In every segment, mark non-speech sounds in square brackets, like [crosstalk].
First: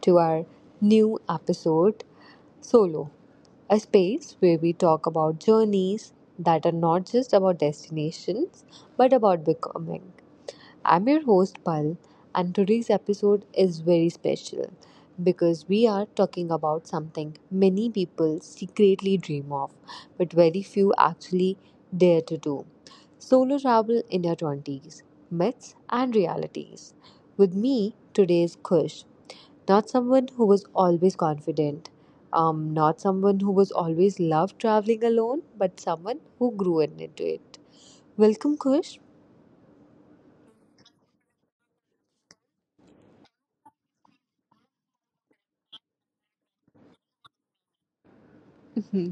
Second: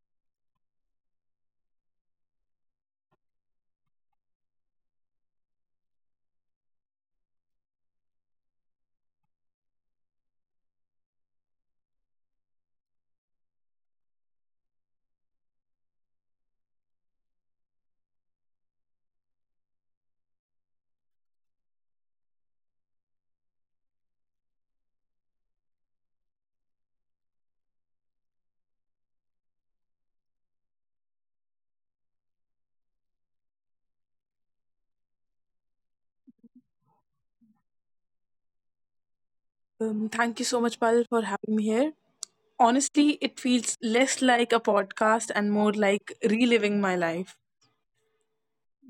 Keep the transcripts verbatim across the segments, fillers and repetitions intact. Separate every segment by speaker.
Speaker 1: to our new episode, Solo, a space where we talk about journeys that are not just about destinations but about becoming. I'm your host Pal, and today's episode is very special because we are talking about something many people secretly dream of, but very few actually dare to do solo travel in your twenties, myths and realities. With me today is Kush, not someone who was always confident, um, not someone who was always loved traveling alone, but someone who grew into it. Welcome, Kush.
Speaker 2: Um, thank you so much, Pal, for having me here. Honestly, it feels less like a podcast and more like reliving my life,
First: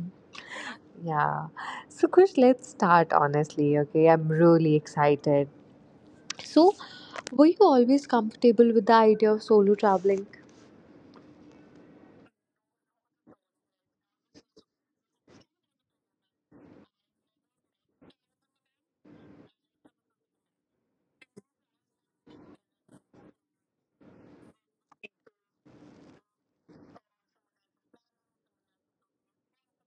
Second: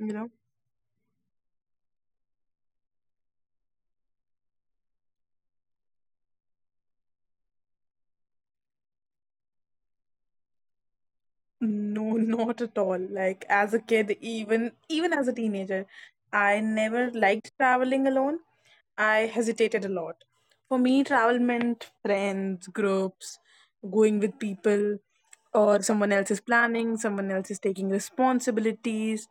Speaker 2: you know?
Speaker 1: Yeah. So, Kush, let's start honestly, okay? I'm really excited. So, were you always comfortable with the idea of solo traveling?
Speaker 2: No, [laughs] not at all. Like as a kid, even even as a teenager, I never liked traveling alone. I hesitated a lot. For me, travel meant friends, groups, going with people, or someone else is planning, someone else is taking responsibilities.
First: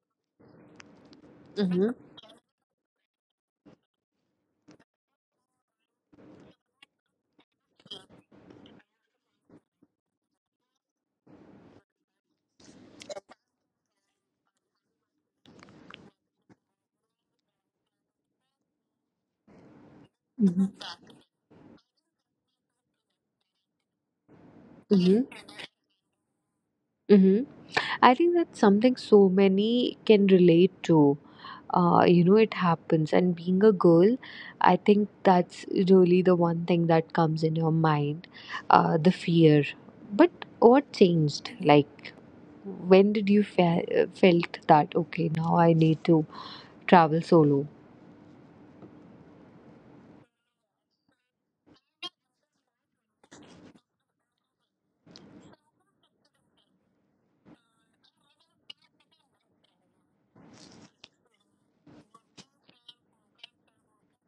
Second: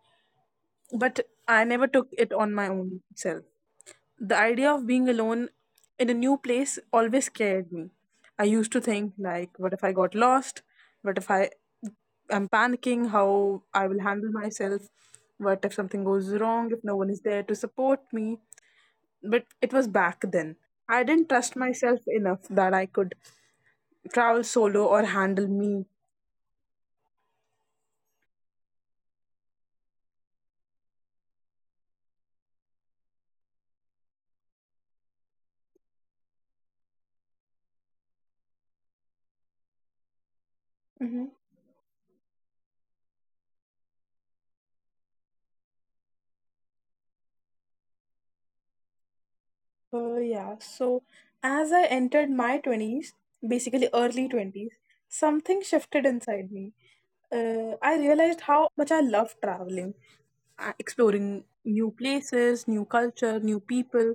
Speaker 2: But I never
Speaker 1: Mm-hmm.
Speaker 2: took it on my own self. The idea of being alone in a new place always scared me. I used to think like, what if I got lost? What if I I'm panicking? How I will handle myself? What if something goes wrong? If no one is there to support me? But it was
Speaker 1: Mm-hmm.
Speaker 2: back then. I didn't trust myself enough that I could travel
Speaker 1: Mm-hmm.
Speaker 2: solo or handle me.
Speaker 1: Mm-hmm. I think that's something so many can relate to. Uh, you know, it happens. And being a girl, I think that's really the one thing that comes in your mind, uh, the fear. But what changed? Like, when did you fe- felt that, okay, now I need to travel solo?
Speaker 2: Well, yeah. So, as I entered my twenties, basically early twenties, something shifted inside me. Uh, I realized how much I love traveling, uh, exploring new places, new culture, new people,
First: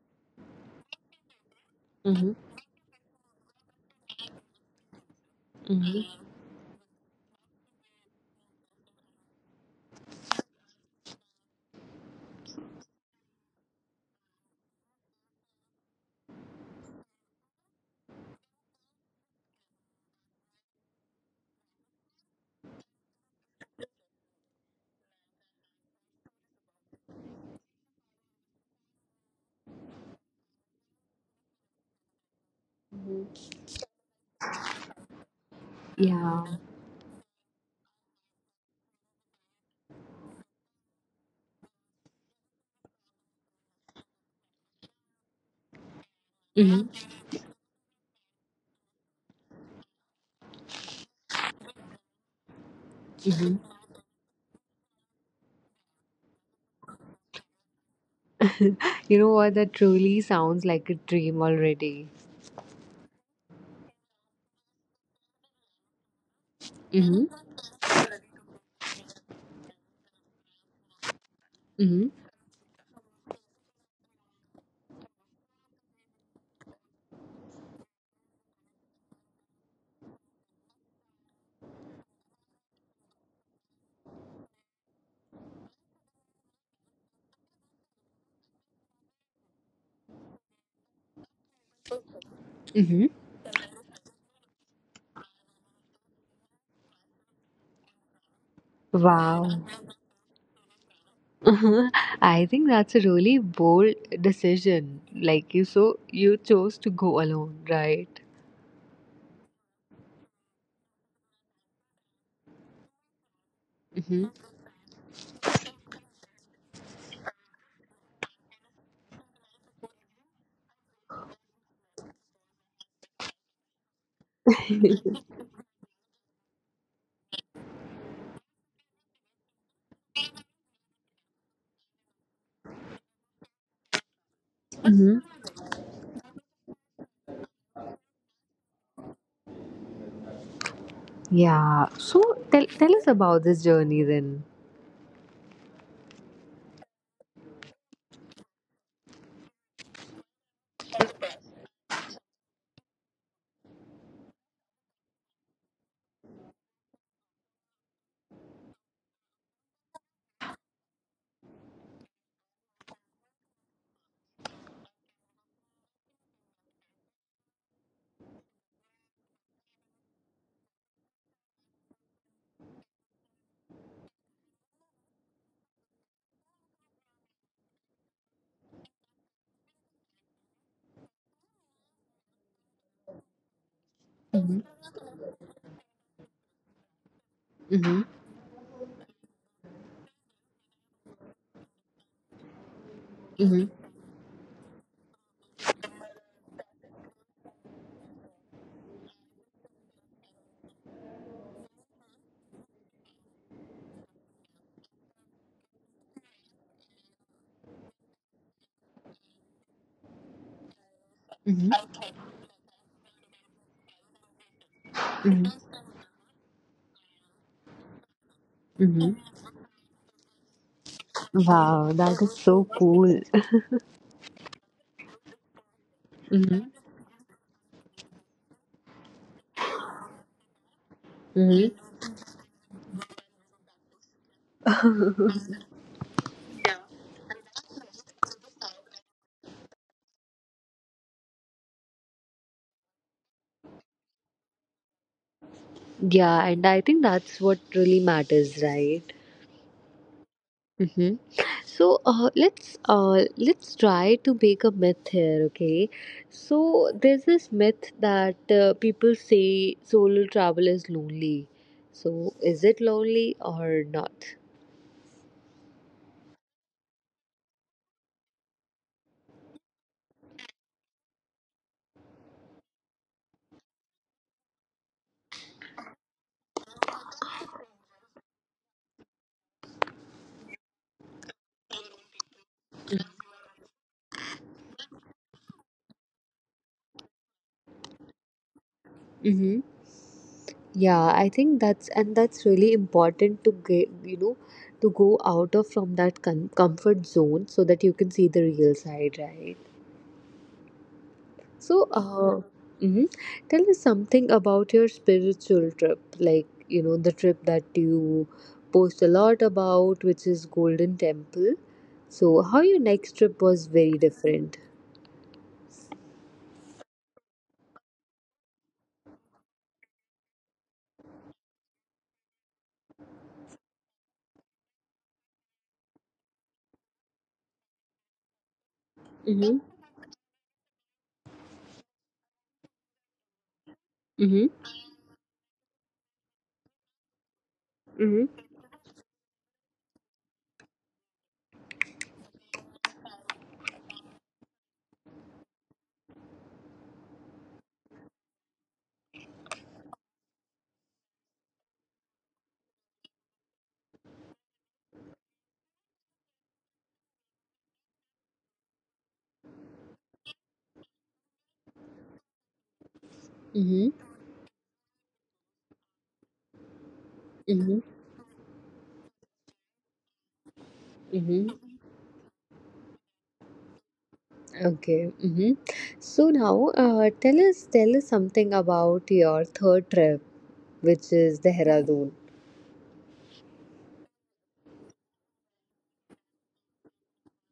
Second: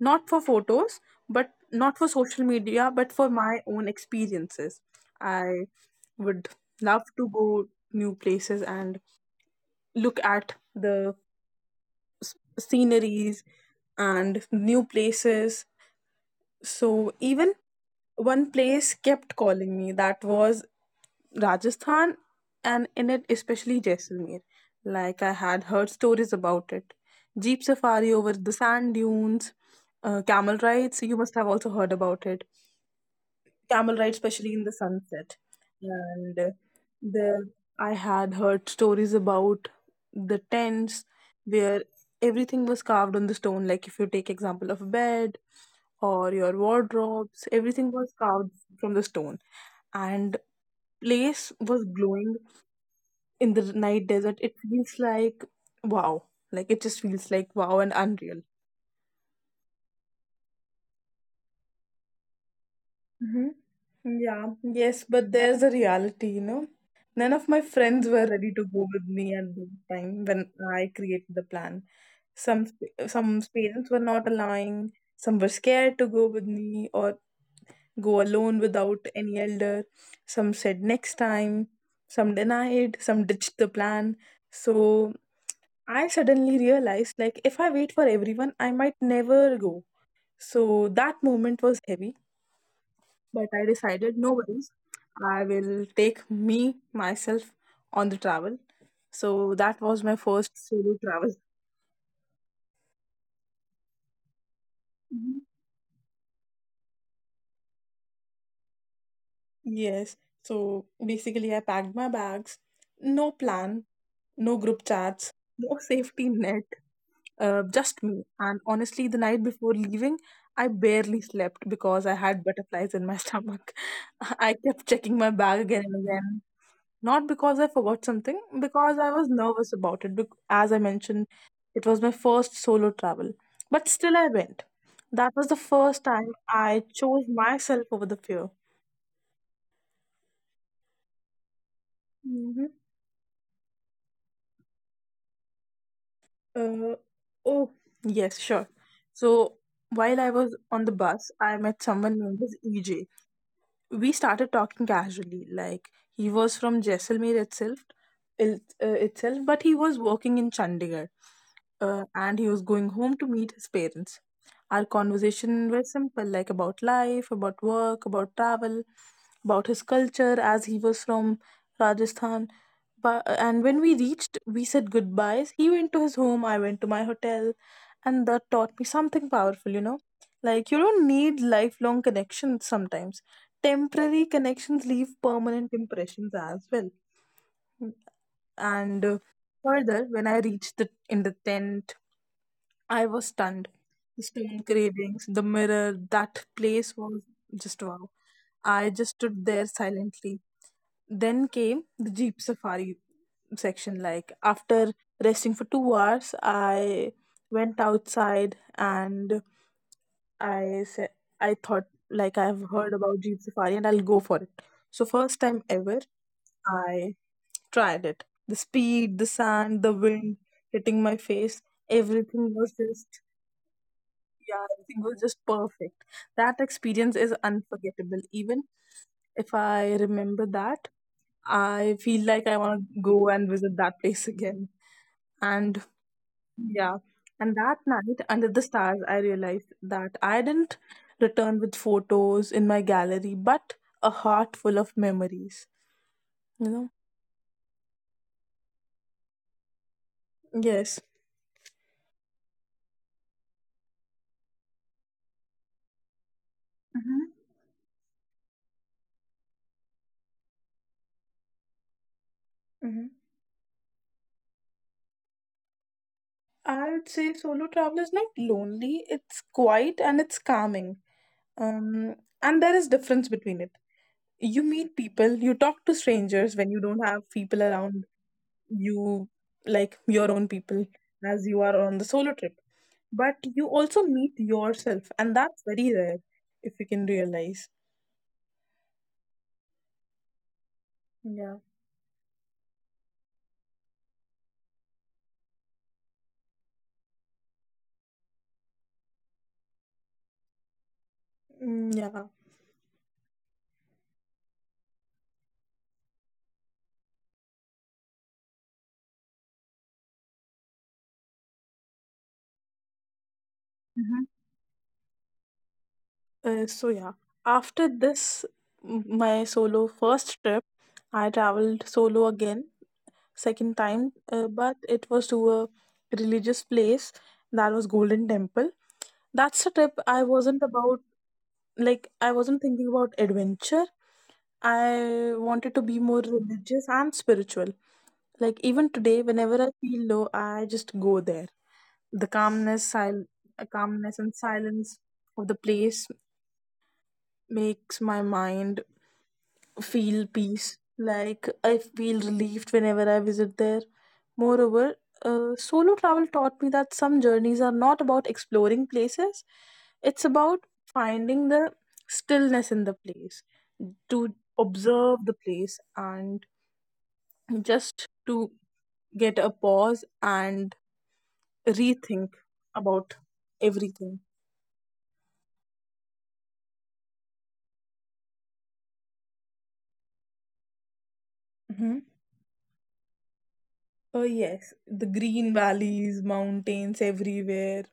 Speaker 2: not for photos, but not for
Speaker 1: Mhm.
Speaker 2: social media, but for my own experiences. I
Speaker 1: Mhm.
Speaker 2: would love to go new places and look at the s- sceneries and new places, so even one place kept calling me. That was Rajasthan, and in it especially Jaisalmer. Like I had heard stories about it. Jeep safari over the sand dunes, uh, camel rides, you must have also heard about it,
Speaker 1: Mhm.
Speaker 2: camel ride, especially in the sunset. And uh,
Speaker 1: Yeah.
Speaker 2: there I had heard stories about the tents, where everything was carved on the stone. Like if you take example of a bed or your
Speaker 1: Mhm.
Speaker 2: wardrobes, everything was carved from the stone. And place was glowing in the night
Speaker 1: Mhm.
Speaker 2: desert. It feels like wow. Like it just feels like wow and unreal.
Speaker 1: [laughs] You know what? That truly sounds like a dream already.
Speaker 2: Mhm. Yeah, yes, but there's a reality, you know. None of my
Speaker 1: Mm-hmm.
Speaker 2: friends were ready to go with me at the time when I created the plan. Some
Speaker 1: Mm-hmm.
Speaker 2: sp- some parents were not allowing, some were scared to go with me or go alone without any elder. Some said next time, some denied, some ditched the plan. So I suddenly realized, like, if I wait for everyone, I might never go. So that moment was heavy, but
Speaker 1: Mm-hmm.
Speaker 2: I decided no worries. I will take me myself on the travel. So that
Speaker 1: Wow.
Speaker 2: was my first solo travel.
Speaker 1: [laughs] I think that's a really bold
Speaker 2: Mhm.
Speaker 1: decision. Like, you so you chose to go alone, right?
Speaker 2: Yes. So basically, I packed my bags. No plan, no group
Speaker 1: Mm-hmm.
Speaker 2: chats, no safety net, uh, just me. And honestly, the night before leaving, I barely slept because I had butterflies in my stomach. [laughs] I kept checking my bag again and again. Not because I forgot something, because I was nervous about it. bec- As I mentioned, it was my first solo travel. But still, I went. That
Speaker 1: Mm-hmm.
Speaker 2: was the
Speaker 1: [laughs]
Speaker 2: first time I chose myself over the fear.
Speaker 1: Yeah. So,
Speaker 2: Mm-hmm.
Speaker 1: tell tell us about this journey then.
Speaker 2: Uh, oh, Yes, sure. So while I was on the bus, I met someone named as E J. We started talking casually. Like he was from Jaisalmer itself il- uh, itself, but he was working in Chandigarh. Uh, and he was going home to meet his parents. Our conversation was simple, like about life, about work, about travel, about his culture, as he was from Rajasthan. But, and when we reached, we said goodbyes. He went to his home, I went to my hotel. And that taught me something powerful, you know, like you don't need lifelong connections sometimes.
Speaker 1: Mm-hmm.
Speaker 2: Temporary connections leave permanent impressions as well.
Speaker 1: Mm-hmm.
Speaker 2: And uh, further, when I reached the, in the tent, I was
Speaker 1: Mm-hmm.
Speaker 2: stunned. The stone carvings, the mirror, that place was just wow. I just stood there silently. Then came the jeep safari section. Like after resting for two hours, I went outside and I said I thought, like, I've heard about Jeep Safari and I'll go for it. So first time
Speaker 1: Mm-hmm.
Speaker 2: ever, I tried it. The speed, the
Speaker 1: Mm-hmm.
Speaker 2: sand, the wind hitting my face,
Speaker 1: Wow, that
Speaker 2: everything
Speaker 1: is
Speaker 2: was
Speaker 1: so
Speaker 2: just,
Speaker 1: cool.
Speaker 2: yeah, everything was just perfect. That experience is
Speaker 1: [laughs]
Speaker 2: unforgettable. Even if I remember that, I feel
Speaker 1: Mm-hmm.
Speaker 2: like I want to go and visit that place again. And yeah. And that night, under the stars, I realized that I didn't return with photos in my gallery, but a heart full of memories. You know?
Speaker 1: Yeah, and I think that's what really matters, right?
Speaker 2: Yes.
Speaker 1: hmm So, uh, let's uh, let's try to make a myth here, okay?
Speaker 2: Mm-hmm.
Speaker 1: So, there's this myth that uh, people say solo travel is lonely. So,
Speaker 2: Mm-hmm.
Speaker 1: is it lonely or not?
Speaker 2: I would say solo travel is not lonely, it's quiet and it's calming. Um, and there is difference between it. You meet people, you talk to strangers when you don't have people around you, like your own people, as you are on the solo trip. But you also meet yourself, and that's very rare if you can realize.
Speaker 1: Mm-hmm. Yeah, I think that's and
Speaker 2: Yeah.
Speaker 1: that's really important to get, you know to go out of from that com- comfort zone so that you can see the real side, right? So, uh,
Speaker 2: Mm, yeah.
Speaker 1: mhm. tell us something about your spiritual trip, like, you know, the trip that you post a lot about, which is Golden Temple. So, how your next trip was very
Speaker 2: Mhm.
Speaker 1: different.
Speaker 2: Uh, so yeah, after this, m- my solo first trip, I traveled solo again, second time, uh, but it was to a religious place. That was Golden Temple. That's a
Speaker 1: Mm-hmm.
Speaker 2: trip I wasn't about like I wasn't thinking about adventure.
Speaker 1: Mm-hmm.
Speaker 2: I wanted to be more religious and spiritual. Like
Speaker 1: Mm-hmm.
Speaker 2: even today, whenever I feel low, I just go there. The calmness, sil- uh, calmness and silence of the place makes my mind feel peace. Like I feel relieved whenever I visit there. Moreover, uh, solo travel taught me that some journeys are not about exploring places, it's about finding the stillness in the place,
Speaker 1: Mm-hmm.
Speaker 2: to observe the place, and just
Speaker 1: Mm-hmm.
Speaker 2: to get a pause and
Speaker 1: Mm-hmm.
Speaker 2: rethink about everything.
Speaker 1: Okay. Mm-hmm. So now, uh, tell us, tell us something about your third trip, which is Dehradun.
Speaker 2: Oh, yes, the green valleys, mountains everywhere.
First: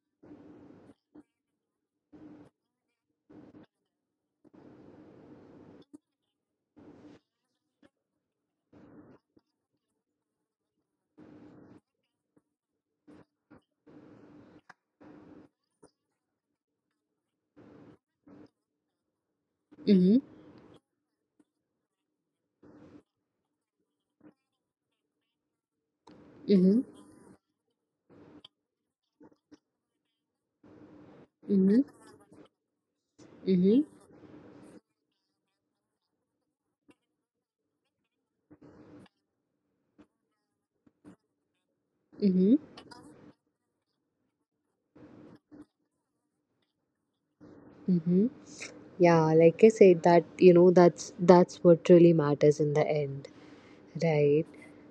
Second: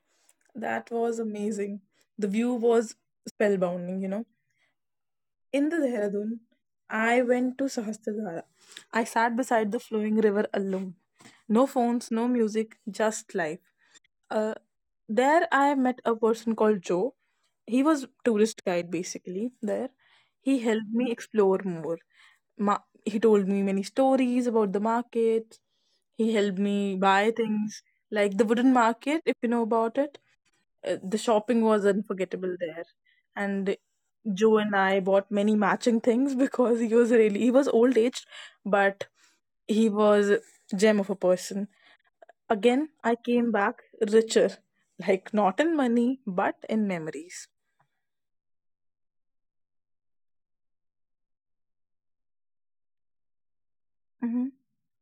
Speaker 2: That was amazing. The view was spellbinding, you know. In the Dehradun, I went to Sahastradhara. I sat beside the flowing river alone. No phones, no music, just life. Uh, there I met a person called Joe. He was tourist guide basically there.
Speaker 1: Mm-hmm.
Speaker 2: He helped me explore more. Ma- he told me many stories about the market. He helped
Speaker 1: Mm-hmm.
Speaker 2: me buy things, like the wooden market, if you know about it. Uh, the shopping
Speaker 1: Mm-hmm.
Speaker 2: was unforgettable there. And
Speaker 1: Mm-hmm.
Speaker 2: Joe and I bought many matching things, [laughs] because he was really he was old aged, but he was gem of a person. Again I came back richer, like not in money but in memories.
Speaker 1: Mm-hmm. Yeah, like I said, that you know, that's that's what really matters in the end,
Speaker 2: Mm-hmm.
Speaker 1: right?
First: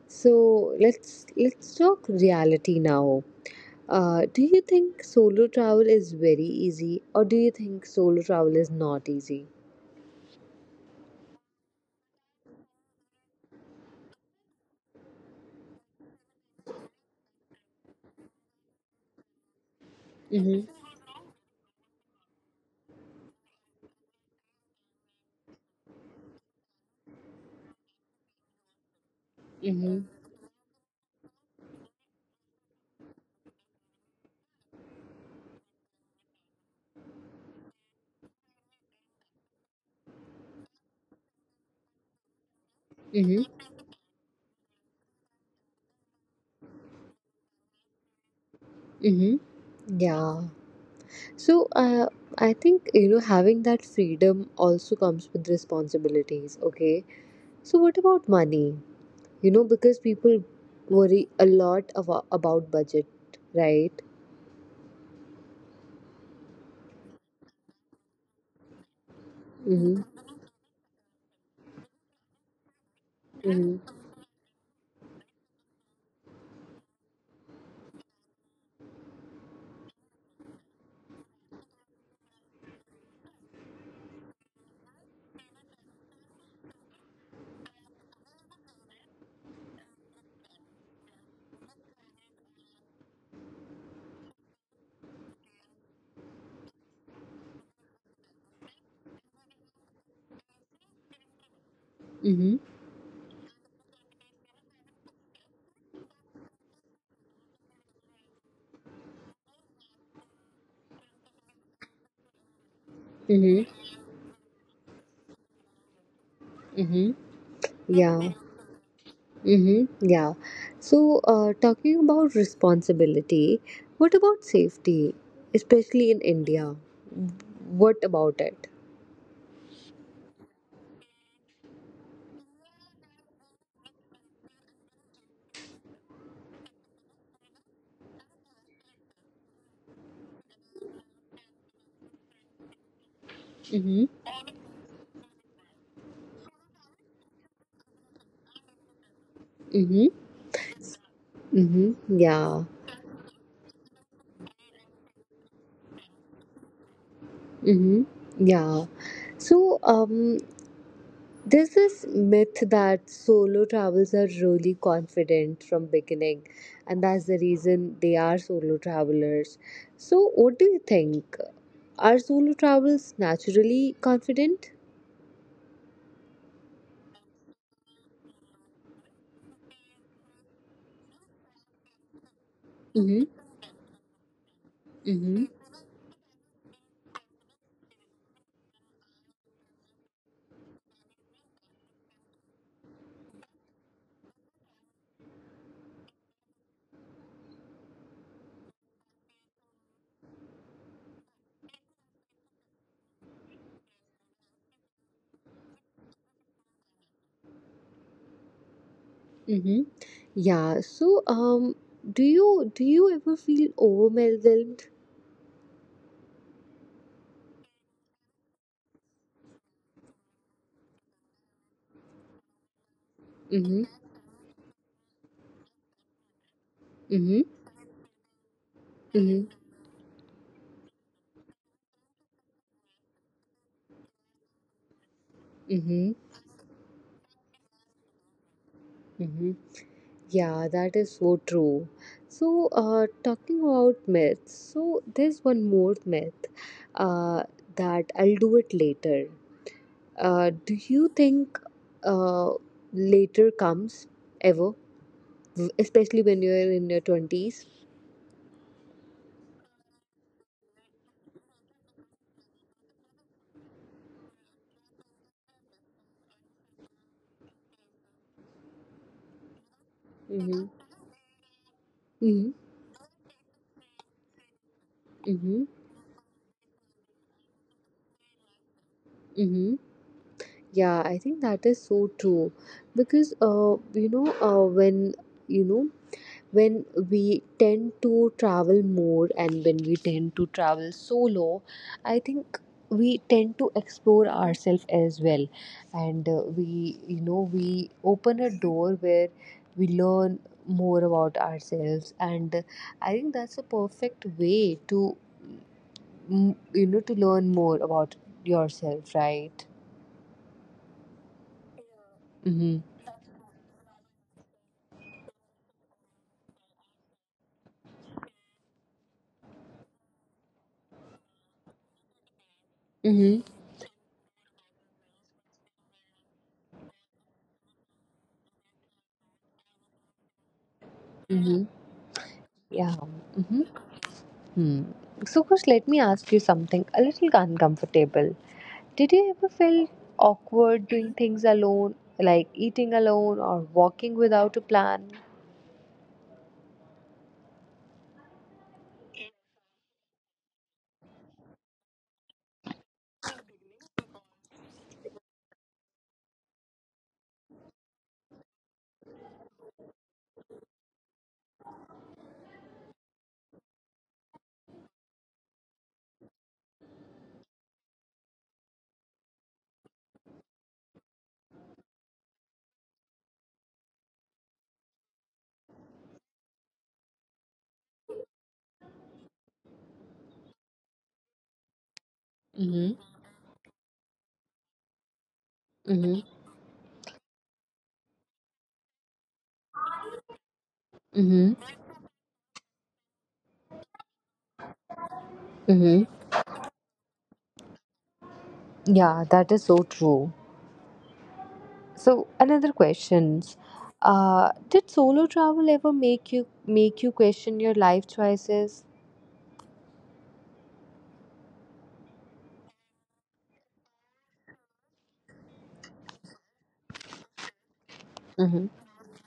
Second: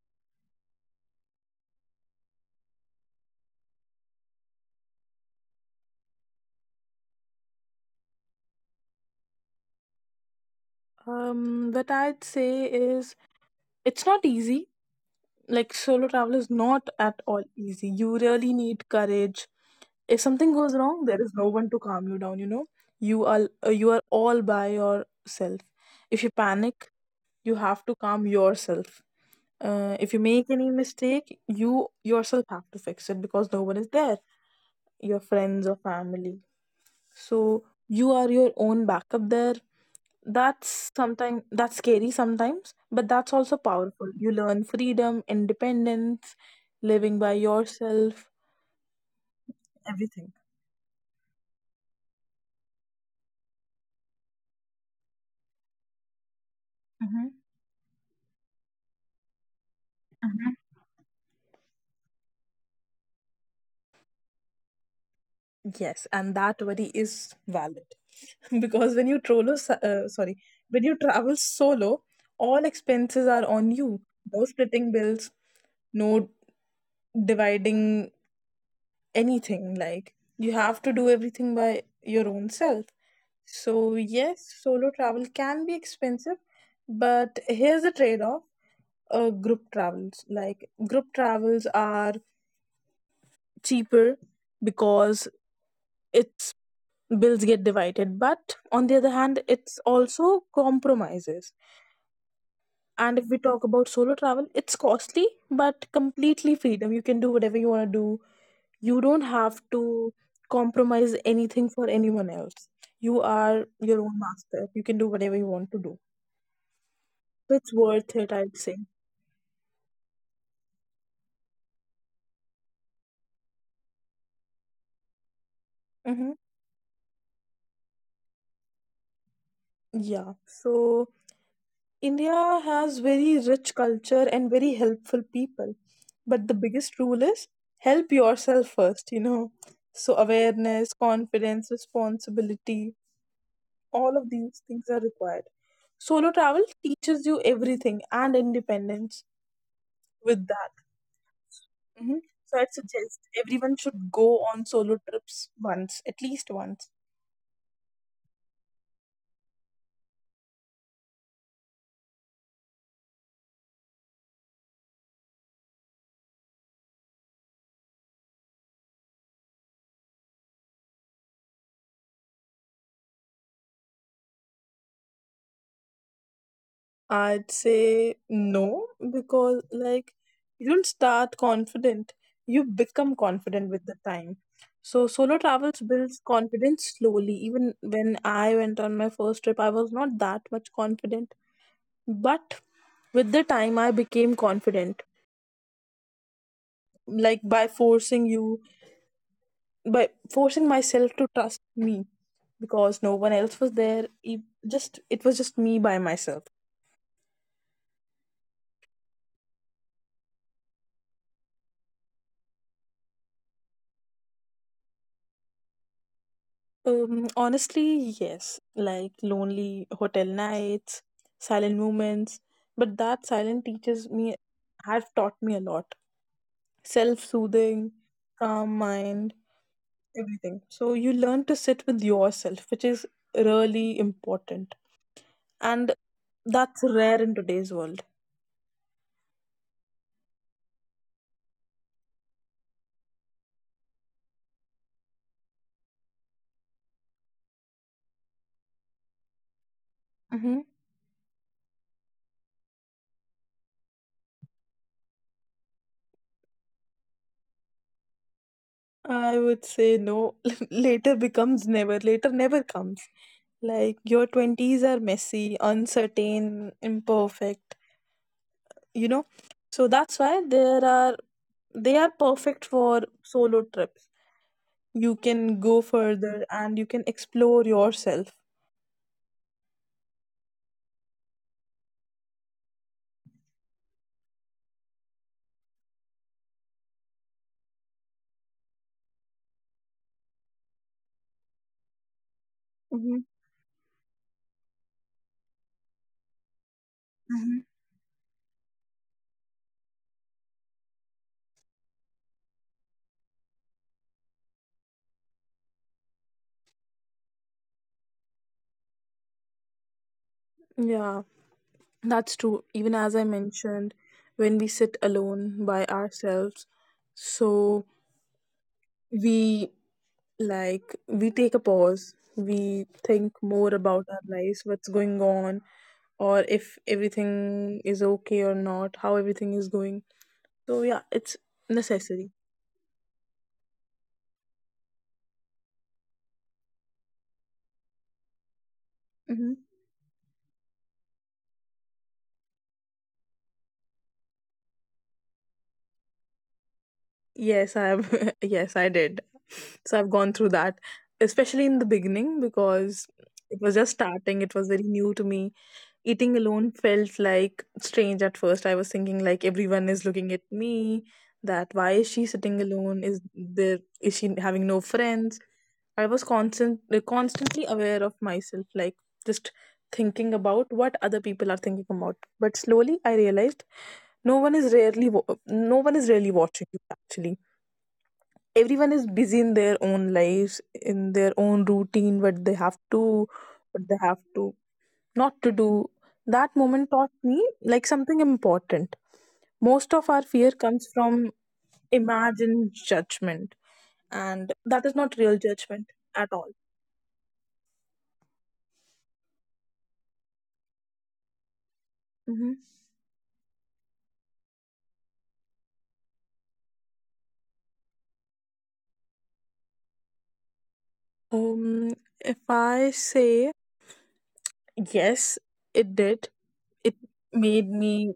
Speaker 1: So, let's let's talk reality now. Uh, do you think solo travel is very easy, or do you think solo travel is not easy?
Speaker 2: Um, that I'd say is, it's not easy. Like solo travel is not at all easy. You really need courage. If something goes
Speaker 1: Mhm.
Speaker 2: wrong, there is no one to calm you down, you know. You are uh, you are all by yourself. If you panic, you have to calm yourself. Uh, if
Speaker 1: Mhm.
Speaker 2: you make any mistake, you yourself have to fix it because no one is there, your friends or family. So you are your own backup there. That's sometimes that's scary sometimes, but that's
Speaker 1: Mhm.
Speaker 2: also powerful. You learn freedom, independence, living by yourself,
Speaker 1: Mhm.
Speaker 2: everything.
Speaker 1: Yeah. So, uh, I think, you know having that freedom also comes with responsibilities. Okay.
Speaker 2: Hmm.
Speaker 1: So, what about money? You know, because people worry a lot abo- about budget, right?
Speaker 2: Yes, and that worry is valid, [laughs] because when
Speaker 1: Mm-hmm.
Speaker 2: you trolo, uh, sorry, when you travel solo, all
Speaker 1: Mm-hmm.
Speaker 2: expenses are on you. No splitting bills, no dividing anything. Like you have to do everything by your own self. So, yes, solo travel can be expensive, but here's the trade-off. Uh, group travels, like group travels are cheaper because its bills get divided, but on the other hand, it's also compromises.
Speaker 1: Mm-hmm.
Speaker 2: And if we talk about solo travel, it's costly, but completely freedom. You can do whatever you want to do. You don't have to compromise anything for anyone else. You
Speaker 1: Mm-hmm.
Speaker 2: are your own master. You can do whatever you want to do.
Speaker 1: Mm-hmm.
Speaker 2: It's worth
Speaker 1: Yeah.
Speaker 2: it, I'd say.
Speaker 1: Mm-hmm. Yeah. So, uh, talking about responsibility, what about safety, especially in
Speaker 2: Mm-hmm.
Speaker 1: India? What about it?
Speaker 2: Yeah. So India has very rich culture and very helpful people. But the biggest rule is help yourself first, you know. So awareness, confidence, responsibility,
Speaker 1: Mm-hmm.
Speaker 2: all of these things are required. Solo travel teaches you everything and independence
Speaker 1: Mm-hmm.
Speaker 2: with that.
Speaker 1: Mm-hmm.
Speaker 2: hmm So
Speaker 1: Yeah.
Speaker 2: I'd suggest everyone should go on solo trips once, at least once.
Speaker 1: Mm-hmm. Yeah. So, um, there's this myth that solo travels are really confident from beginning, and that's the reason they are solo travelers. So, what do you think? Are solo travels naturally confident?
Speaker 2: I'd say no, because like you don't start confident. You become
Speaker 1: Mm-hmm.
Speaker 2: confident with the time. So
Speaker 1: Mm-hmm.
Speaker 2: solo travels builds confidence slowly. Even when I went on my first trip, I was not that much confident. But with the time I became confident. Like by forcing you by forcing myself to trust me because no one else was there. It just it was just me by myself.
Speaker 1: Mm-hmm. Yeah. So, um, do you do you ever feel overwhelmed?
Speaker 2: Um, honestly, yes. Like lonely hotel nights, silent moments. But
Speaker 1: Mm-hmm.
Speaker 2: that silent teaches me, have taught me a lot.
Speaker 1: Mm-hmm.
Speaker 2: Self soothing, calm
Speaker 1: Mm-hmm.
Speaker 2: mind, everything. So you learn to sit with yourself, which is really important.
Speaker 1: Mm-hmm.
Speaker 2: And that's rare in today's world.
Speaker 1: Mm-hmm. Yeah, that is so true. So, uh, talking about myths, so there's one more myth, uh, that I'll do it later. Uh, do
Speaker 2: Hmm.
Speaker 1: you think, uh, later comes ever, W- especially when you're in your twenties?
Speaker 2: I would say no. [laughs] Later becomes never. Later never comes. Like your twenties are messy, uncertain, imperfect you know so that's
Speaker 1: Mm-hmm.
Speaker 2: why there are they are
Speaker 1: Mm-hmm.
Speaker 2: perfect for solo trips.
Speaker 1: Mm-hmm.
Speaker 2: You can go further and you can explore yourself.
Speaker 1: Mm-hmm. Yeah, I think that is so true because uh, you know uh, when you know when we tend to travel more, and when we tend to travel solo, I think we
Speaker 2: Mhm.
Speaker 1: tend to explore ourselves as well. And, uh, we you know we open a door where we learn more about ourselves. And, uh, I think that's a perfect way to mm, you know to learn more about yourself, right?
Speaker 2: Yeah,
Speaker 1: Mm-hmm.
Speaker 2: that's true. Even as I mentioned, when we sit alone by ourselves, so we like we take a pause. We
Speaker 1: Mm-hmm.
Speaker 2: think more about our lives, what's going on or if everything is okay or not, how everything is going. So yeah,
Speaker 1: Mm-hmm.
Speaker 2: it's necessary.
Speaker 1: Yeah. Mm-hmm hmm. So, Kush, let me ask you something a little uncomfortable. Did you ever feel
Speaker 2: Hmm,
Speaker 1: awkward doing things alone, like eating alone or walking without a plan?
Speaker 2: yes I have, [laughs] yes I did. So I've gone through that, especially in the beginning because it was just starting, it was very new to me. Eating alone felt like strange at first. I was thinking like everyone is looking at me, that why is she sitting alone? Is there is she having no friends? I was constant like, constantly aware of myself, like just thinking about what other people are thinking about. But slowly I realized no one is rarely wa- no one is really watching you, actually. Everyone is busy in their own lives, in their
Speaker 1: Mm-hmm.
Speaker 2: own routine, what they have to what they have to
Speaker 1: Mm-hmm.
Speaker 2: not to do. That moment taught me like something important. Most
Speaker 1: Mm-hmm.
Speaker 2: of our fear comes from imagined judgment, and that is
Speaker 1: Mm-hmm.
Speaker 2: not real judgment at all.
Speaker 1: Yeah, that is so true. So, another questions.
Speaker 2: Hmm.
Speaker 1: Uh, did solo travel ever make you make you question your life choices?
Speaker 2: Um, if I say yes, it did. It
Speaker 1: Mm-hmm.
Speaker 2: made me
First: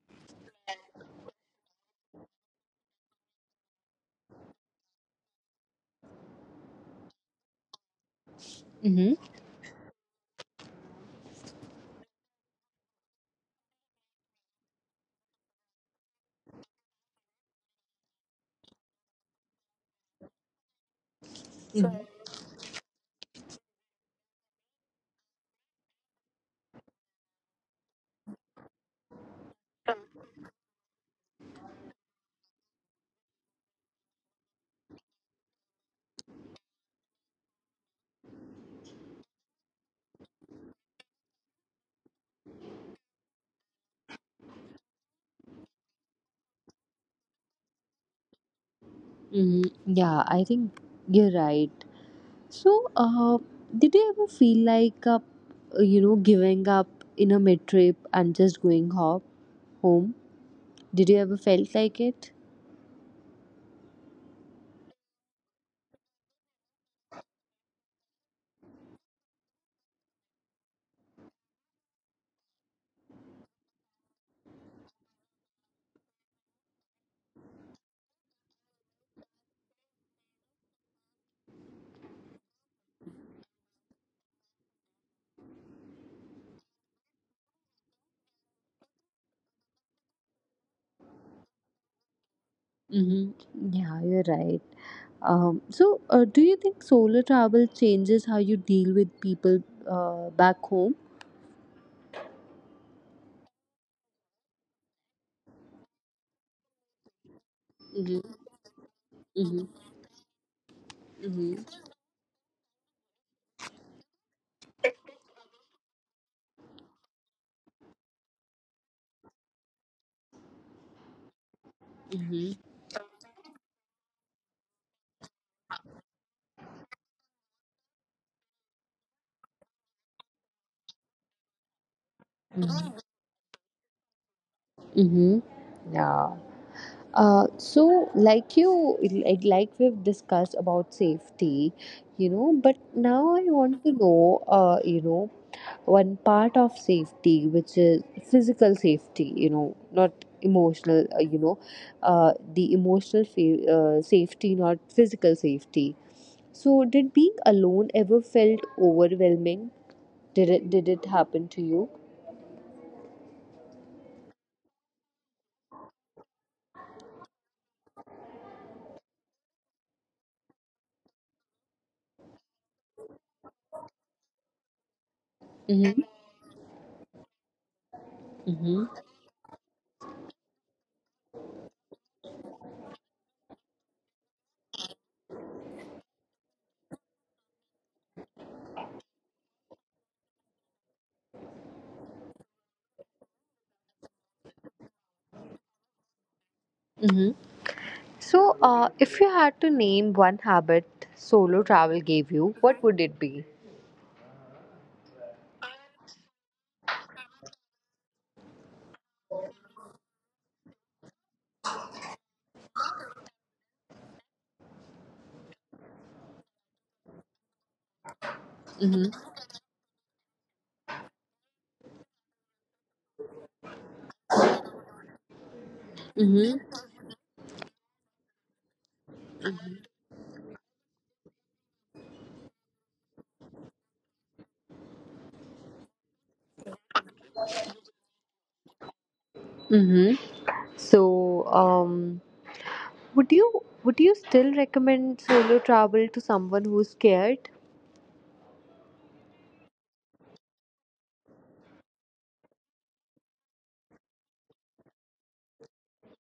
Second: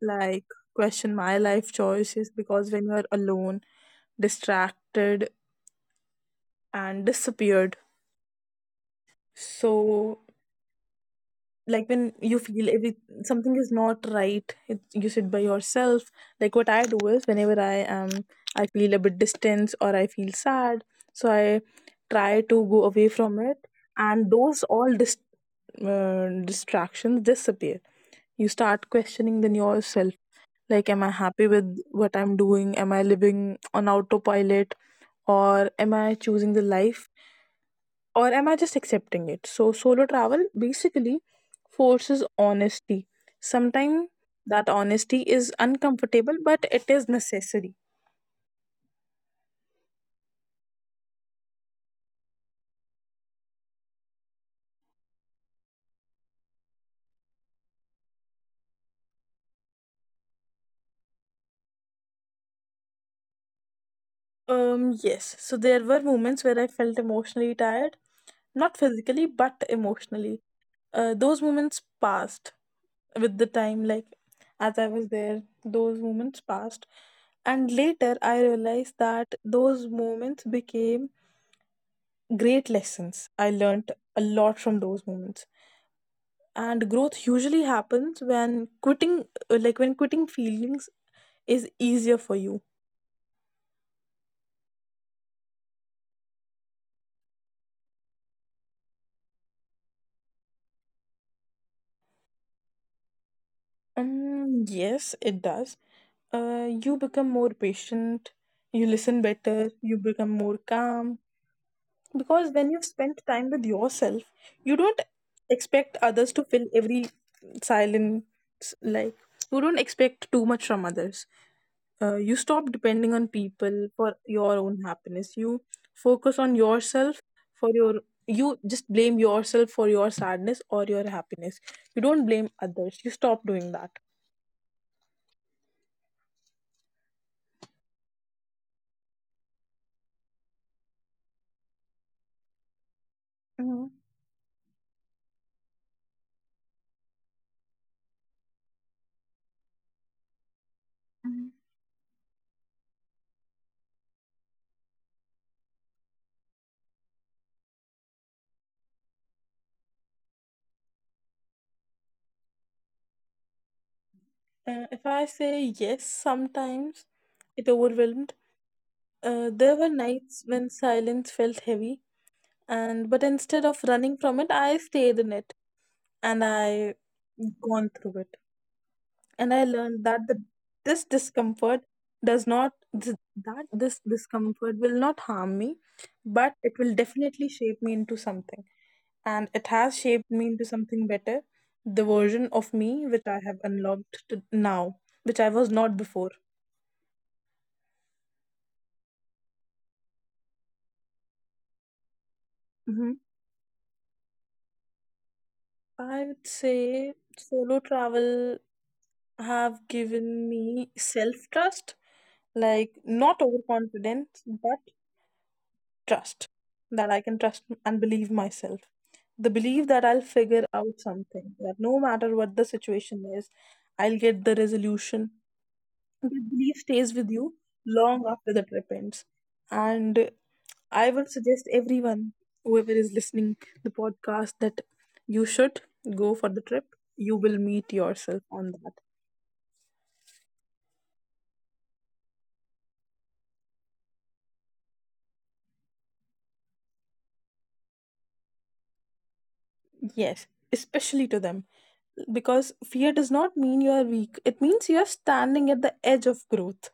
Speaker 2: like question my life choices because when you're alone, distracted, and disappeared,
Speaker 1: Mm-hmm.
Speaker 2: so like when you feel every something is not right, it, you sit by yourself. Like what I do is whenever i am I feel a bit distance or I feel sad, so I try to go away from it, and those all dis- uh, distractions disappear. You start questioning then yourself, like am I happy with what I'm doing? Am I living on autopilot, or am I choosing the life, or am I just accepting it? So, solo travel basically forces honesty. Sometimes that honesty is uncomfortable, but it is necessary.
Speaker 1: Mm-hmm. Yeah, I think you're right. So, uh, did you ever feel like, uh, you know, giving up in a mid trip and just going home? Home? Did you ever felt like it?
Speaker 2: Um, yes, so there were moments where I felt emotionally tired, not physically, but emotionally. Uh, those moments passed with the time, like as I was there, those moments passed. And later, I realized that those moments became great lessons. I learned a lot from those moments. And growth usually happens when quitting, uh, like when quitting feelings is easier for you.
Speaker 1: hmm Yeah, you're right. Um, so, uh, do you think solo travel changes how you deal with people, uh, back home?
Speaker 2: Um yes it does. Uh you become more patient, you listen
Speaker 1: hmm
Speaker 2: better, you become
Speaker 1: hmm
Speaker 2: more calm. Because
Speaker 1: hmm
Speaker 2: when you've spent time with yourself, you don't expect others to fill every silence. Like, you don't expect too much from others. Uh, you stop
Speaker 1: hmm
Speaker 2: depending on people for your own happiness. You focus on yourself for your. You just blame yourself for your sadness or your happiness. You don't blame
Speaker 1: Mm-hmm.
Speaker 2: others. You stop doing that.
Speaker 1: Mm-hmm. Yeah. Uh, so, like you, like, like we've discussed about safety, you know, but now I want to know, uh, you know, one part of safety which is physical safety, you know not emotional, uh,
Speaker 2: Mhm.
Speaker 1: you know uh, the emotional fa- uh, safety, not physical safety. So, did being alone ever felt overwhelming? Did it did it happen to you?
Speaker 2: Uh, if I say yes, sometimes it overwhelmed. Uh, there were nights when silence felt heavy, and but instead of running from it, I stayed in it and
Speaker 1: Mm-hmm.
Speaker 2: I gone through it. And I
Speaker 1: Mm-hmm.
Speaker 2: learned that the, this discomfort does not th- that this discomfort will not harm me, but it will definitely shape me into something. And it has shaped me into something better, the version of me which I have unlocked to now, which I was not before.
Speaker 1: Mm-hmm. So, uh, if you had to name one habit solo travel gave
Speaker 2: Mhm.
Speaker 1: you, what would it be?
Speaker 2: I would say solo travel have given me self-trust, like not overconfidence, but trust that I can trust and believe myself. The belief that I'll
Speaker 1: Mm-hmm.
Speaker 2: figure out something, that no matter what the situation is, I'll get the resolution. That belief stays with
Speaker 1: Mm-hmm.
Speaker 2: you long after the trip ends. And I would suggest everyone, whoever is listening the podcast, that you should go for the trip. You will meet yourself on that.
Speaker 1: Mm-hmm. So, um, Would you would you still recommend solo travel to someone who's scared?
Speaker 2: Yes, especially to them. Because fear does not mean you are weak. It means you are standing at the edge of growth.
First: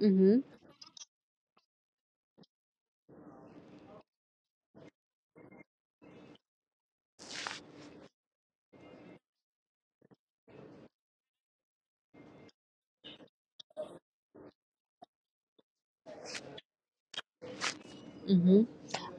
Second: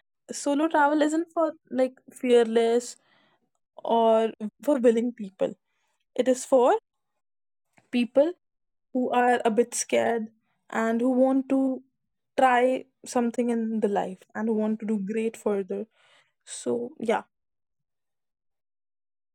Speaker 1: Mm-hmm.
Speaker 2: Solo travel isn't for like fearless or for willing people. It is for people who are a bit scared and who want to try something in the life and who want to do great further. So, yeah,
Speaker 1: Mm-hmm.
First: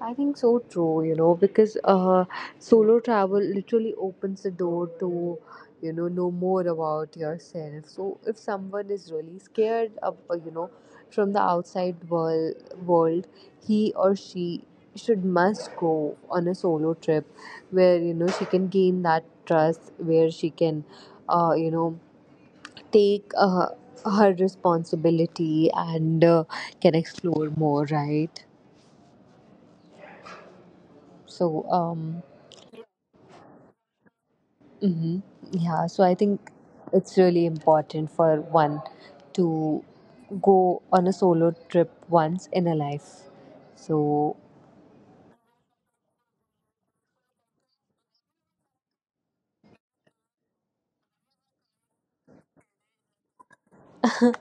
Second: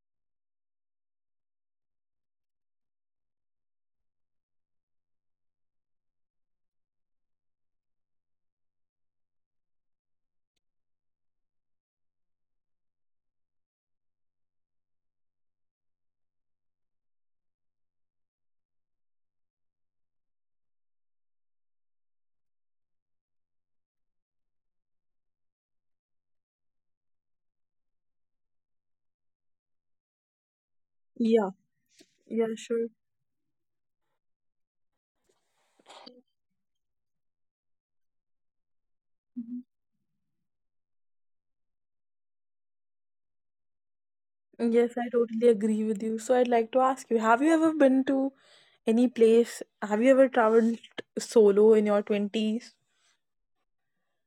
Speaker 1: I think so true, you know, because uh, solo travel literally opens the door to, you know, know more about yourself. So, if someone is really scared of, uh, you know, from the outside world, world, he or she should must go on a solo trip where, you know, she can gain that trust, where she can, uh, you know, take, uh, her responsibility, and, uh, can explore more, right? So,
Speaker 2: yeah,
Speaker 1: um,
Speaker 2: yeah, sure.
Speaker 1: mhm. yeah, so I think it's really important for one to
Speaker 2: Mhm.
Speaker 1: go on a solo trip once in a life. So,
Speaker 2: Yes, I totally agree with you. So, I'd like to ask you, have you ever been to any place? Have you ever traveled solo in your twenties?
Speaker 1: [laughs]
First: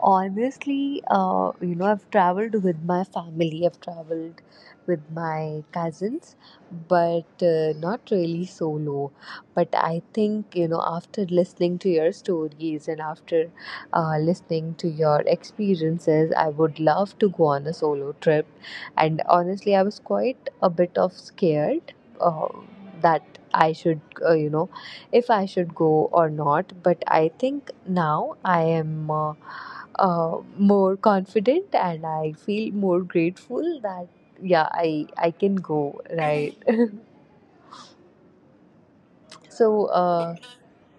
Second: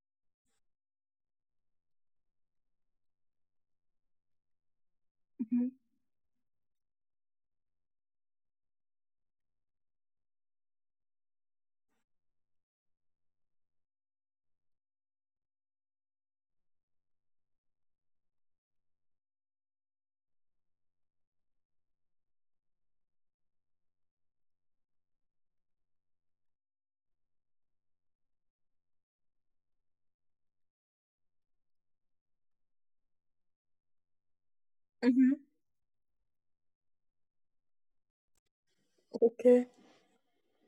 Speaker 1: honestly, uh, you know, I've traveled with my family, I've traveled with my
Speaker 2: Hmm.
Speaker 1: cousins, but, uh, not really solo. But I think, you know, after listening to your stories, and after, uh, listening to your experiences, I would love to go on a solo trip. And honestly, I was quite a bit of scared, uh, that I should, uh, you know, if I should go or not. But I think now I am, Uh, uh, more confident, and I feel more grateful that, yeah, I I can
Speaker 2: Hmm.
Speaker 1: go, right. [laughs] So,
Speaker 2: Okay.
Speaker 1: uh,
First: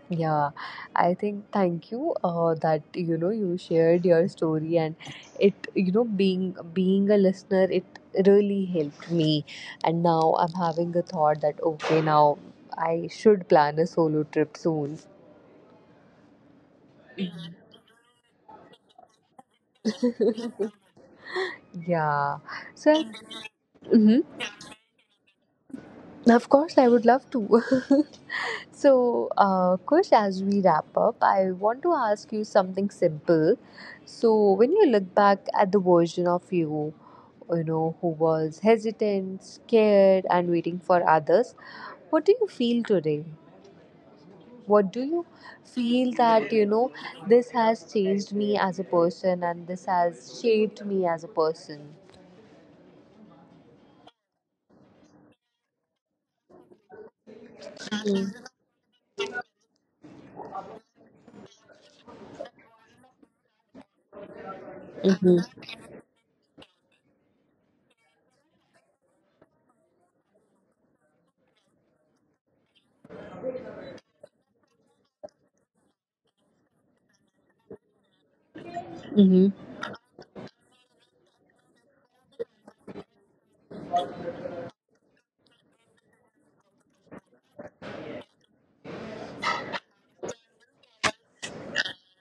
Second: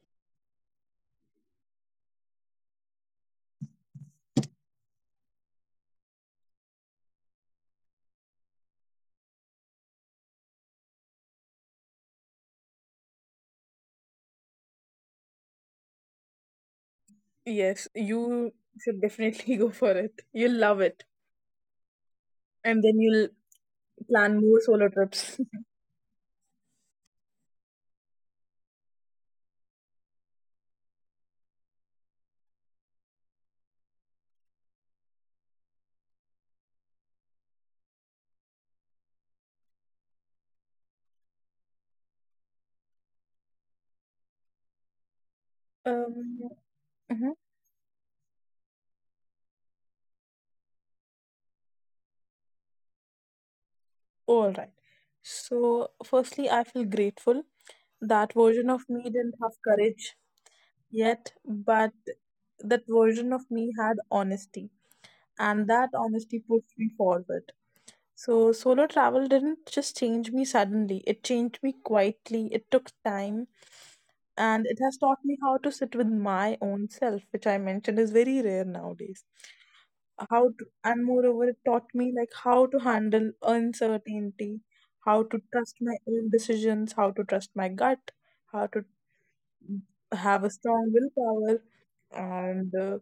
Speaker 1: yeah, I think thank you, uh, that, you know you shared your story, and, it you know being being a listener, it really helped me, and now I'm having a thought that okay, now I should plan a solo trip soon.
Speaker 2: Yes, you should definitely [laughs] go for it. You'll
Speaker 1: [laughs]
Speaker 2: love it.
Speaker 1: Yeah.
Speaker 2: And then
Speaker 1: So,
Speaker 2: you'll
Speaker 1: hmm
Speaker 2: plan more solo trips. [laughs]
Speaker 1: of course, I would love to. [laughs] So, uh, Kush, as we wrap up, I want to ask you something simple. So, when you look back at the version of you, you know, who was hesitant, scared, and waiting for others, what do you feel today? What do you
Speaker 2: Um,
Speaker 1: feel that, you know,
Speaker 2: mhm.
Speaker 1: this has changed me as a person and this has shaped me as a person?
Speaker 2: All right. So, firstly, I feel grateful. That version of me didn't have courage yet, but that version of me had honesty, and that
Speaker 1: Mm-hmm.
Speaker 2: honesty pushed me forward. So, solo travel didn't just change me suddenly, it changed me quietly. It took time and it has taught me how to sit with my own self, which I mentioned is very rare nowadays.
Speaker 1: Mm-hmm.
Speaker 2: How to, and moreover, it taught me like how to handle uncertainty, how to trust my own decisions, how to trust my gut, how to have a strong willpower, and uh,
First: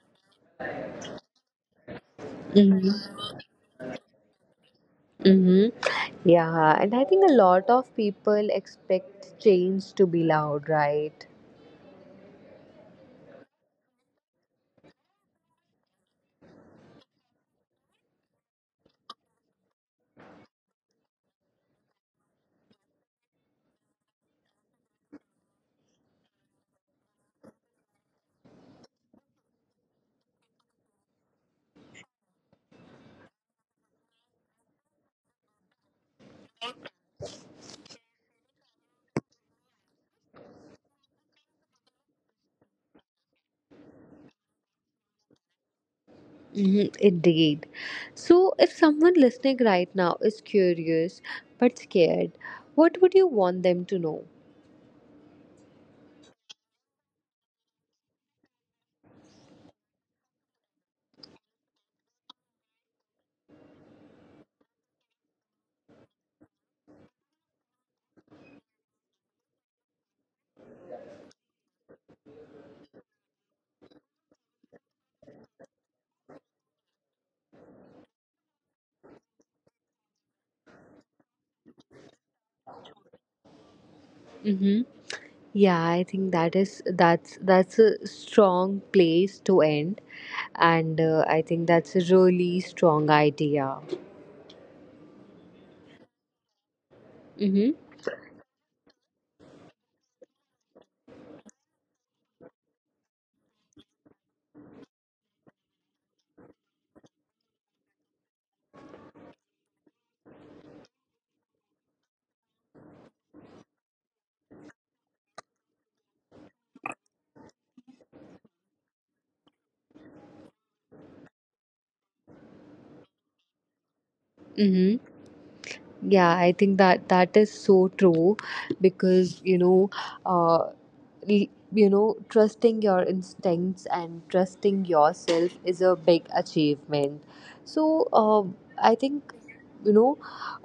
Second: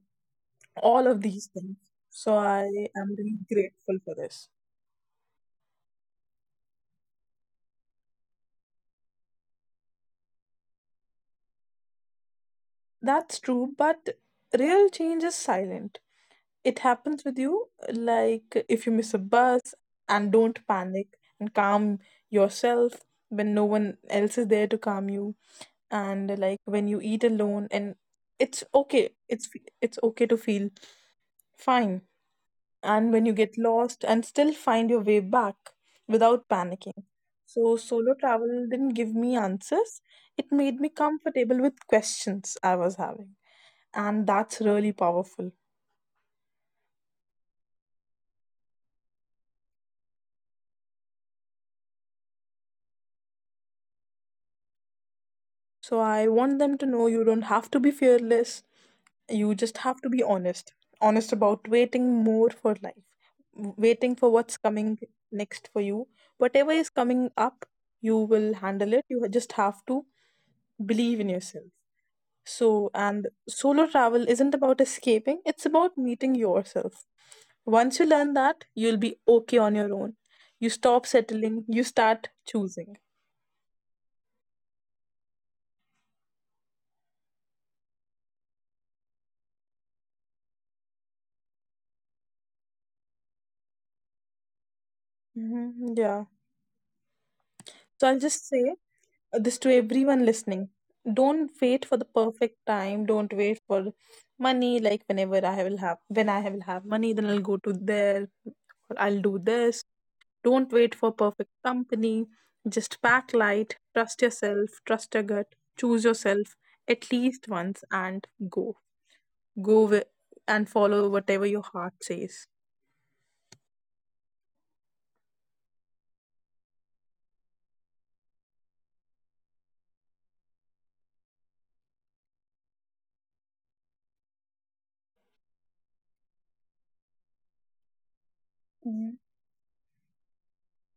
Speaker 2: all of these things. So, I am
Speaker 1: Mm-hmm.
Speaker 2: really grateful for this.
Speaker 1: hmm Yeah, and I think a lot of people expect change to be loud, right?
Speaker 2: That's true, but real change is silent. It happens with you, like if you miss a bus and don't panic and calm yourself when no one else is there to calm you, and like when you eat alone, and it's okay. It's it's okay to feel fine, and when you get lost and still find your way back without panicking. So solo travel didn't give me answers. It made me comfortable with questions I was having and that's really powerful.
Speaker 1: hmm Indeed. So, if someone listening right now is curious but scared, what would you want them to know?
Speaker 2: So I want them to know you don't have to be fearless. You just have to be honest. Honest about waiting more for life, w- waiting for what's coming next for you. Whatever is coming up, you will handle it. You just have to believe in yourself. So, and solo travel isn't about escaping, it's about meeting yourself. Once you learn that, you'll be okay on your own. You stop settling, you start choosing.
Speaker 1: hmm Yeah, I think that is that's that's a strong place to end, and, uh, I think that's a really strong idea.
Speaker 2: Hmm. Yeah.
Speaker 1: Mm-hmm.
Speaker 2: So I'll just say uh, this to everyone listening. Don't wait for the perfect time. Don't wait for money. Like whenever I will have, when I will have money, then I'll go to there or I'll do this. Don't wait for perfect company. Just pack light. Trust yourself. Trust your gut. Choose yourself at least once and go. Go with, and follow whatever your heart says.
Speaker 1: Mm-hmm. Yeah, I think that that is so true, because you know, uh, l- you know trusting your instincts and trusting yourself is a big achievement. So, uh,
Speaker 2: Yeah.
Speaker 1: I think, you know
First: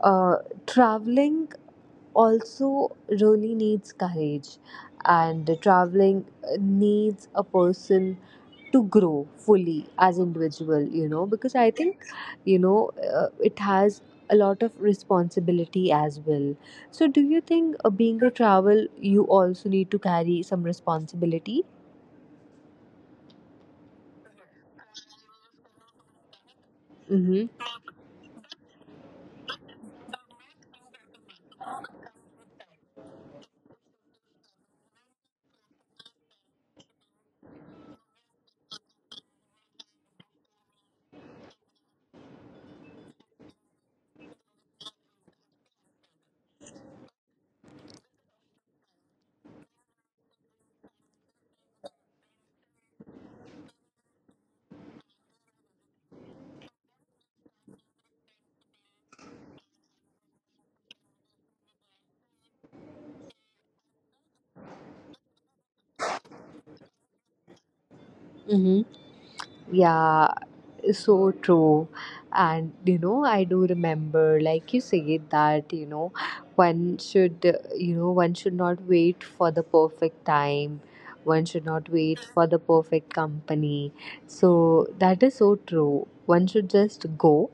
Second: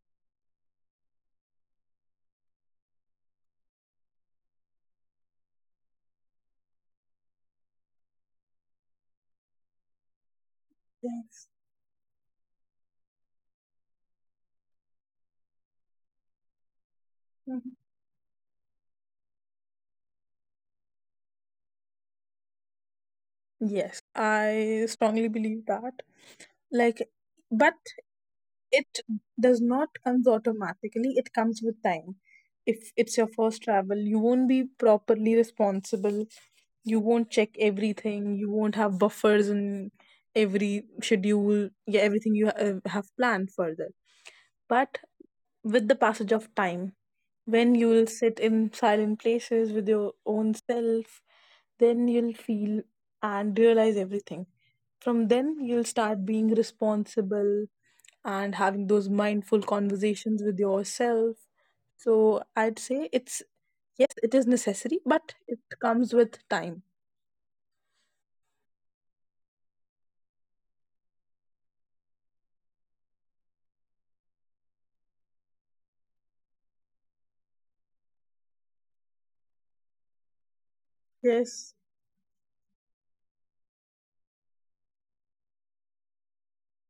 Speaker 1: uh, traveling also really needs courage, and traveling, uh, needs a person to grow fully as individual. You know
Speaker 2: Yes.
Speaker 1: because I think, you know uh, it has a lot of responsibility as well. So, do you think,
Speaker 2: Mhm.
Speaker 1: uh, being a travel, you also need to carry some responsibility?
Speaker 2: Yes, I strongly believe that. Like,
Speaker 1: Mm-hmm.
Speaker 2: but it does not comes automatically, it comes with time. If it's your first travel you won't be properly responsible, you won't check everything, you won't have buffers in every schedule, yeah, everything you uh, have planned further. But with the passage of time, when you will sit in silent places with your own self, then you'll feel and realize everything. From then, you'll start being responsible and having those mindful conversations with yourself. So I'd say it's yes, it is necessary, but it comes with time.
Speaker 1: Mm-hmm. Yeah, so true. And, you know I do remember, like you said, that you know one should, uh, you know one should not wait for the perfect time, one should not wait for
Speaker 2: Yes,
Speaker 1: the perfect company. So, that is so true, one should just go,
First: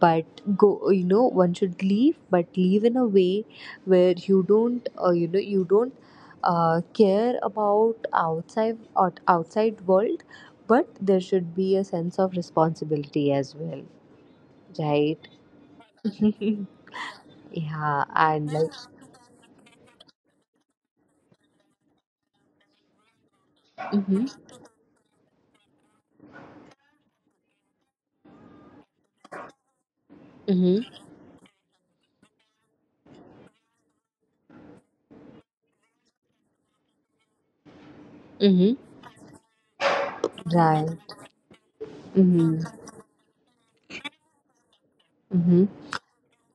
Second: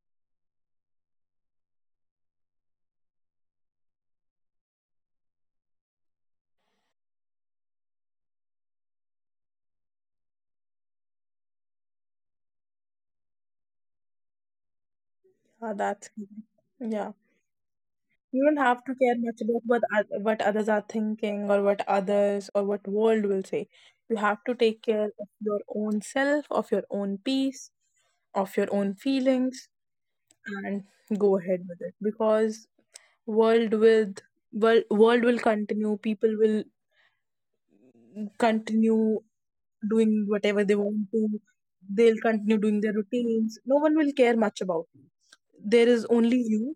Speaker 1: but go you know one should leave, but leave in a way where you don't uh, you know you don't uh, care about outside, out, outside world, but there should be a sense of responsibility as well, right?
Speaker 2: yeah, that's
Speaker 1: [laughs]
Speaker 2: yeah.
Speaker 1: Yeah,
Speaker 2: You don't have
Speaker 1: and
Speaker 2: to
Speaker 1: like,
Speaker 2: care much about what oth- what others are thinking or what others or what world will say. You have to
Speaker 1: mm-hmm,
Speaker 2: take care of your own self, of your own peace, of your own feelings, and
Speaker 1: mm-hmm,
Speaker 2: go ahead with it because world with world world will continue. People will
Speaker 1: mm-hmm,
Speaker 2: continue doing whatever they want
Speaker 1: right,
Speaker 2: to. They'll continue doing
Speaker 1: mm-hmm,
Speaker 2: their routines. No one will care much about. You.
Speaker 1: mm-hmm,
Speaker 2: There is only you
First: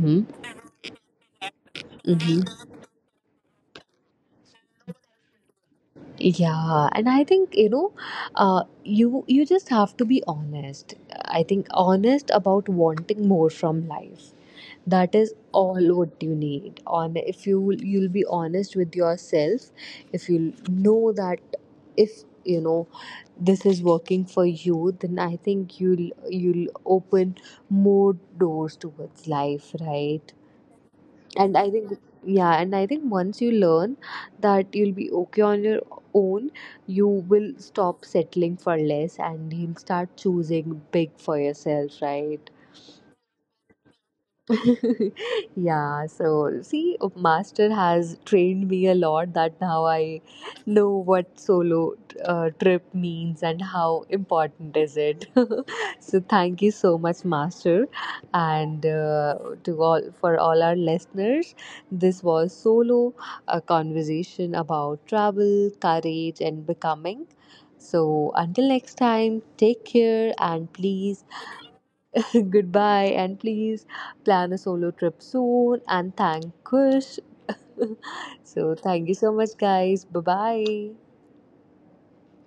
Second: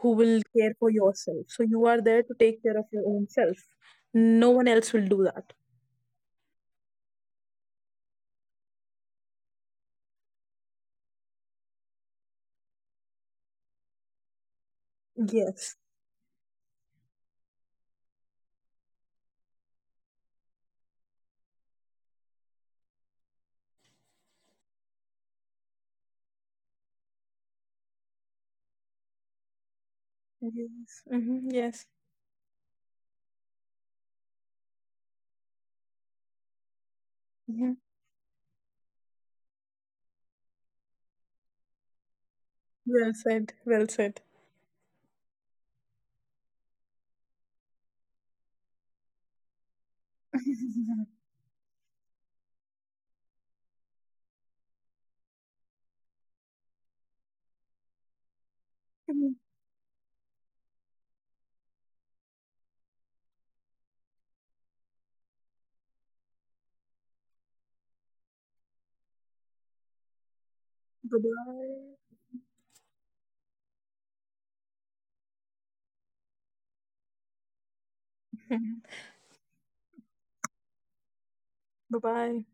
Speaker 2: who will care for yourself. So you are there to take
Speaker 1: mm-hmm.
Speaker 2: care of your own self. No one else will do that.
Speaker 1: Yeah, and I think, you know, uh, you you just have to be honest. I think honest about wanting more from life. That is
Speaker 2: Yes.
Speaker 1: all what you need. On, if you, you'll be honest with yourself, if you know that, if you know this is working for you, then I think you'll you'll open more doors towards life, right?
Speaker 2: Yes. Hmm.
Speaker 1: And I
Speaker 2: Yes.
Speaker 1: think, yeah, and I think once you learn that, you'll be okay on your own. You will
Speaker 2: Hmm.
Speaker 1: stop settling for less, and you'll start choosing big for yourself, right?
Speaker 2: Well said. Well said.
Speaker 1: [laughs] Yeah, so see, Master has trained me a lot that now I know
Speaker 2: [laughs]
Speaker 1: what solo, uh, trip means and how important is it. [laughs] So, thank you so much, Master, and, uh, to all for all our listeners. This was Solo, a conversation about travel, courage, and becoming. So, until next time, take care, and
Speaker 2: Bye
Speaker 1: please
Speaker 2: bye.
Speaker 1: [laughs] goodbye, and please plan a solo trip soon. And thank Kush. [laughs] So, thank you so much, guys. Bye bye.
Speaker 2: Bye bye.